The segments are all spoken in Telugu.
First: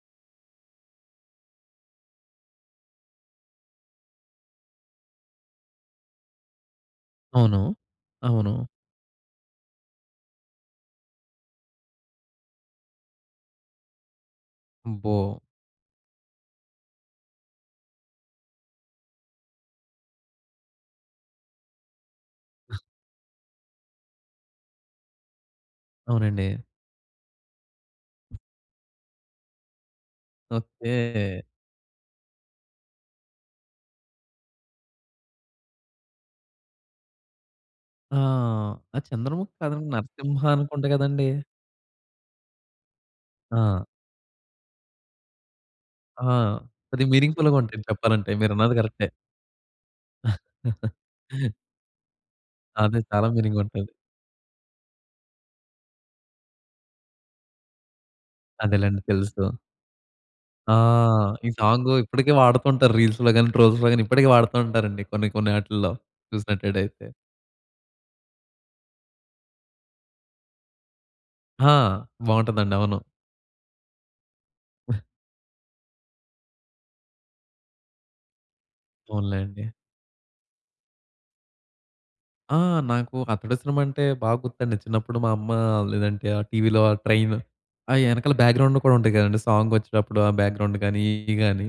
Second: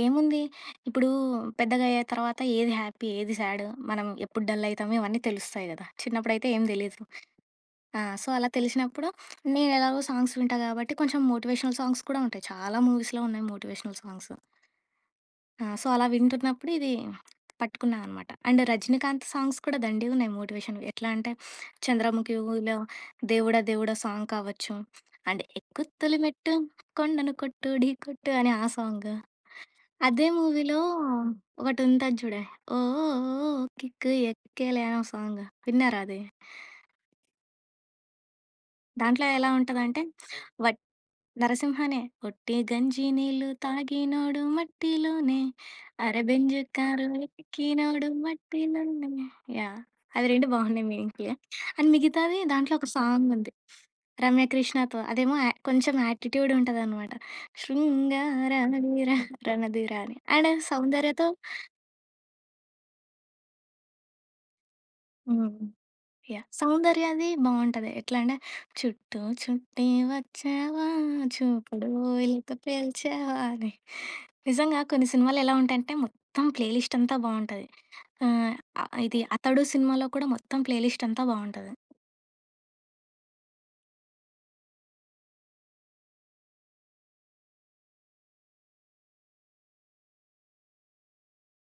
ఏముంది, ఇప్పుడు పెద్దగా అయ్యే తర్వాత ఏది హ్యాపీ ఏది సాడు మనం ఎప్పుడు డల్ అయితాము ఇవన్నీ తెలుస్తయి కదా! చిన్నప్పుడైతే ఏం తెలీదు. అవును. ఆ! సో, అలా అవును. తెలిసినప్పుడు నేను ఎలాగో సాంగ్స్ వింటా కాబట్టి కొంచెం మోటివేషనల్ సాంగ్స్ కూడా ఉంటాయి చాలా మూవీస్‌లో ఉన్నాయి మోటివేషనల్ సాంగ్సు. అబ్బో! ఆ! సో, అలా వింటున్నప్పుడు ఇదీ, పట్టుకున్నా అనమాట. అండ్ రజనీకాంత్ సాంగ్స్ కూడా దండిగా ఉన్నాయి మోటివేషన్‌వి. ఎట్లా అంటే 'చంద్రముఖిలో,' 'దేవుడా దేవుడా' సాంగ్ కావచ్చు, అండ్ ఎక్కు తొలి అవునండి. మెట్టు కొండను కొట్టు ఢీ కొట్టు అనె ఆ సాంగు, అదే మూవీలో ఓకే. ఒకటి ఉంటది చూడు ఓ ఓ ఓ ఓ కిక్కు ఎక్కేలే అనే ఒక సాంగు విన్నారా అది? ఆ! అది దాంట్లో ఎలా 'చంద్రముఖి' కాదండి ఉంటదంటే 'నరసింహ' వ అనుకుంట కదండీ! 'నరసింహనే.' ఒట్టి గంజి నీళ్లు ఆ! తాగినోడు మట్టిలోనే అరె ఆ! బెంజి అది కారు మీనింగ్‌ఫుల్‌గుంటది ఎక్కినోడు చెప్పాలంటే. మీరన్నది కరెక్టే. మట్టిలోనే. యాహ్! అవి 2 బావున్నాయి మీనింగ్‌ఫుల్‌గా. అండ్ మిగతాది దాంట్లో ఒక అదే చాలా సాంగుంది. మీనింగుంటుంది. రమ్య కృష్ణతో అదేమో, య కొంచెం యాటిట్యూడ్ ఉంటదనమాట శృంగార అదేలేండి దీర తెలుసు. 'రణధీర' అని. అండు ఆ! సౌందర్యతో ఈ సాంగు ఇప్పటికీ వాడుతుంటారు రీల్స్‌లో గాని ట్రోల్స్‌లో గాని ఇప్పటికి వాడుతూ ఉంటారండి కొన్ని హ్మ్. కొన్ని ఆటిల్లో యాహ్! చూసినట్టైతే. సౌందర్యది బావుంటది. ఎట్లా అంటే చుట్టూ చుట్టి వచ్చావా ఆ! చూపుడు వేలుతో బావుంటదండి. అవును. పేల్చావా అని నిజంగా కొన్ని సినిమాలు ఎలా ఉంటాయంటే మొత్తం ప్లే లిస్టంతా బావుంటది. ఆహ్, అ ఇది 'అతడు' పోనిలేండి. సినిమాలో కూడా మొత్తం ప్లే లిస్టంతా బావుంటది. ఆ! నాకు 'అతడు' సినిమా అంటే బాగా గుర్తుండి చిన్నప్పుడు మా అమ్మ లేదంటే ఆ టీవీలో ఆ ట్రైవు ఆ ఎనకాల బ్యాక్‌గ్రౌండ్‌లో కూడా ఉంటాయి కదండీ! సాంగొచ్చేటప్పుడు ఆ బ్యాక్‌గ్రౌండ్ గానీ ఇయ్యి గానీ.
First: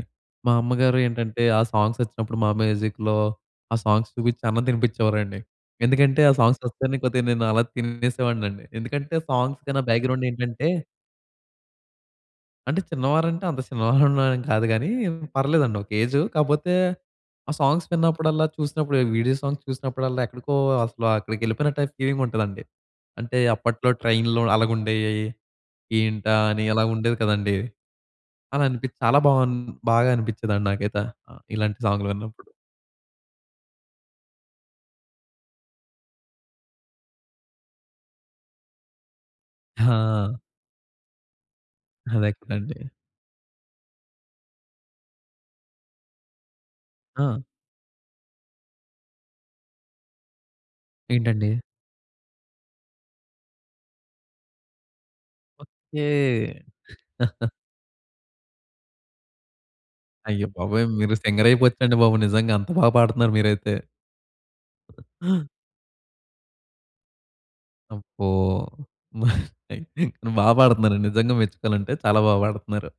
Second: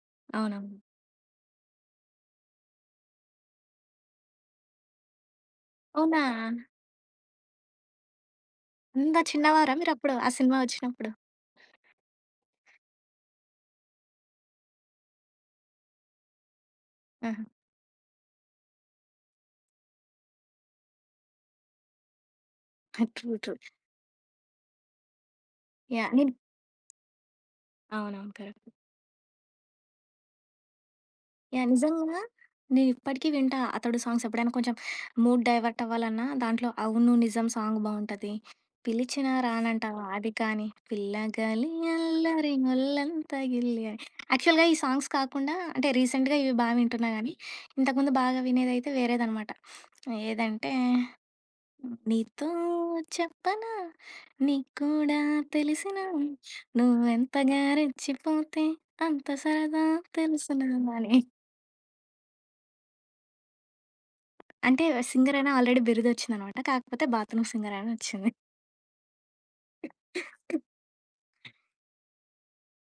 మా అవునవును. అమ్మగారు ఏంటంటే ఆ సాంగ్సొచ్చినప్పుడు మా మ్యూజిక్‌లో ఆ సాంగ్స్ చూపించి అన్నం తినిపించేవారండి ఎందుకంటే అవునా! ఆ సాంగ్సొస్తేనే కొద్దిగా నేను అలా తినేసేవాడినండి ఎందుకంటే అంత చిన్నవారా సాంగ్స్‌కన్నా మీరప్పుడు, ఆ సినిమా బ్యాక్‌గ్రౌండేంటంటే వచ్చినప్పుడు? అంటే చిన్నవారంటే అంత చిన్నవారళ్ళం ఏం కాదు గాని పర్లేదండి ఒక ఏజు. కాపోతే ఆహా! ఆ సాంగ్స్ విన్నప్పుడల్లా చూసినప్పుడు వీడియో సాంగ్స్ చూసినప్పుడల్లా ఎక్కడికో అసలు అక్కడికెళ్ళిపోయినట్టై ఫీలింగుంటాదండి. ట్రూ అంటే ట్రూ. అప్పట్లో ట్రైన్‌లో అలాగుండేయి. యాహ్! నేను ఏంటా అని అలాగా ఉండేది కదండీ! అవునవును. కరెక్ట్. అలా అనిపించి చాలా బావుం బా బాగా అనిపించేదండి నాకైతే. ఆహ్, యాహ్! ఇలాంటి సాంగులు నిజంగా విన్నప్పుడు. నేనిప్పటికి వింటా 'అతడు' సాంగ్సెప్పుడైనా కొంచెం మూడ్ డైవర్ట్ అవ్వాలన్నా దాంట్లో 'అవును నిజం' సాంగ్ బావుంటది. 'పిలిచినా రానంటవా' అది ఆ! కానీ, పిల్లగలి అదే అల్లరి కదండీ. ఒల్లంత గిల్లి అని. యాక్చువల్‌గా ఈ సాంగ్స్ కాకుండా అంటే రీసెంట్‌గా ఇవి బా వింటున్నా గానీ ఆ! ఇంతకుముందు బాగా వినేదయితే వేరేదనమాట. ఏదంటే, ఏంటండి? నీతో చెప్పనా నీకు కూడా తెలిసినా ఓకే. నువ్వు ఎంతగా రెచ్చిపోతే అంత సరదా అయ్యో తెలుసునా బాబోయ్! మీరు అని. సింగరయిపోచ్చండి బాబు. నిజంగా. అంత బాగా పాడతున్నారు మీరైతే. అంటే సింగరని ఆల్రెడీ బిరుదొచ్చిందన్నమాట. కాకపోతే బాత్‌రూమ్ సింగరని అబ్బో! వచ్చింది. మరి బా పాడుతున్నారు నిజంగా మెచ్చుకోవాలంటే, చాలా బా పాడుతున్నారు.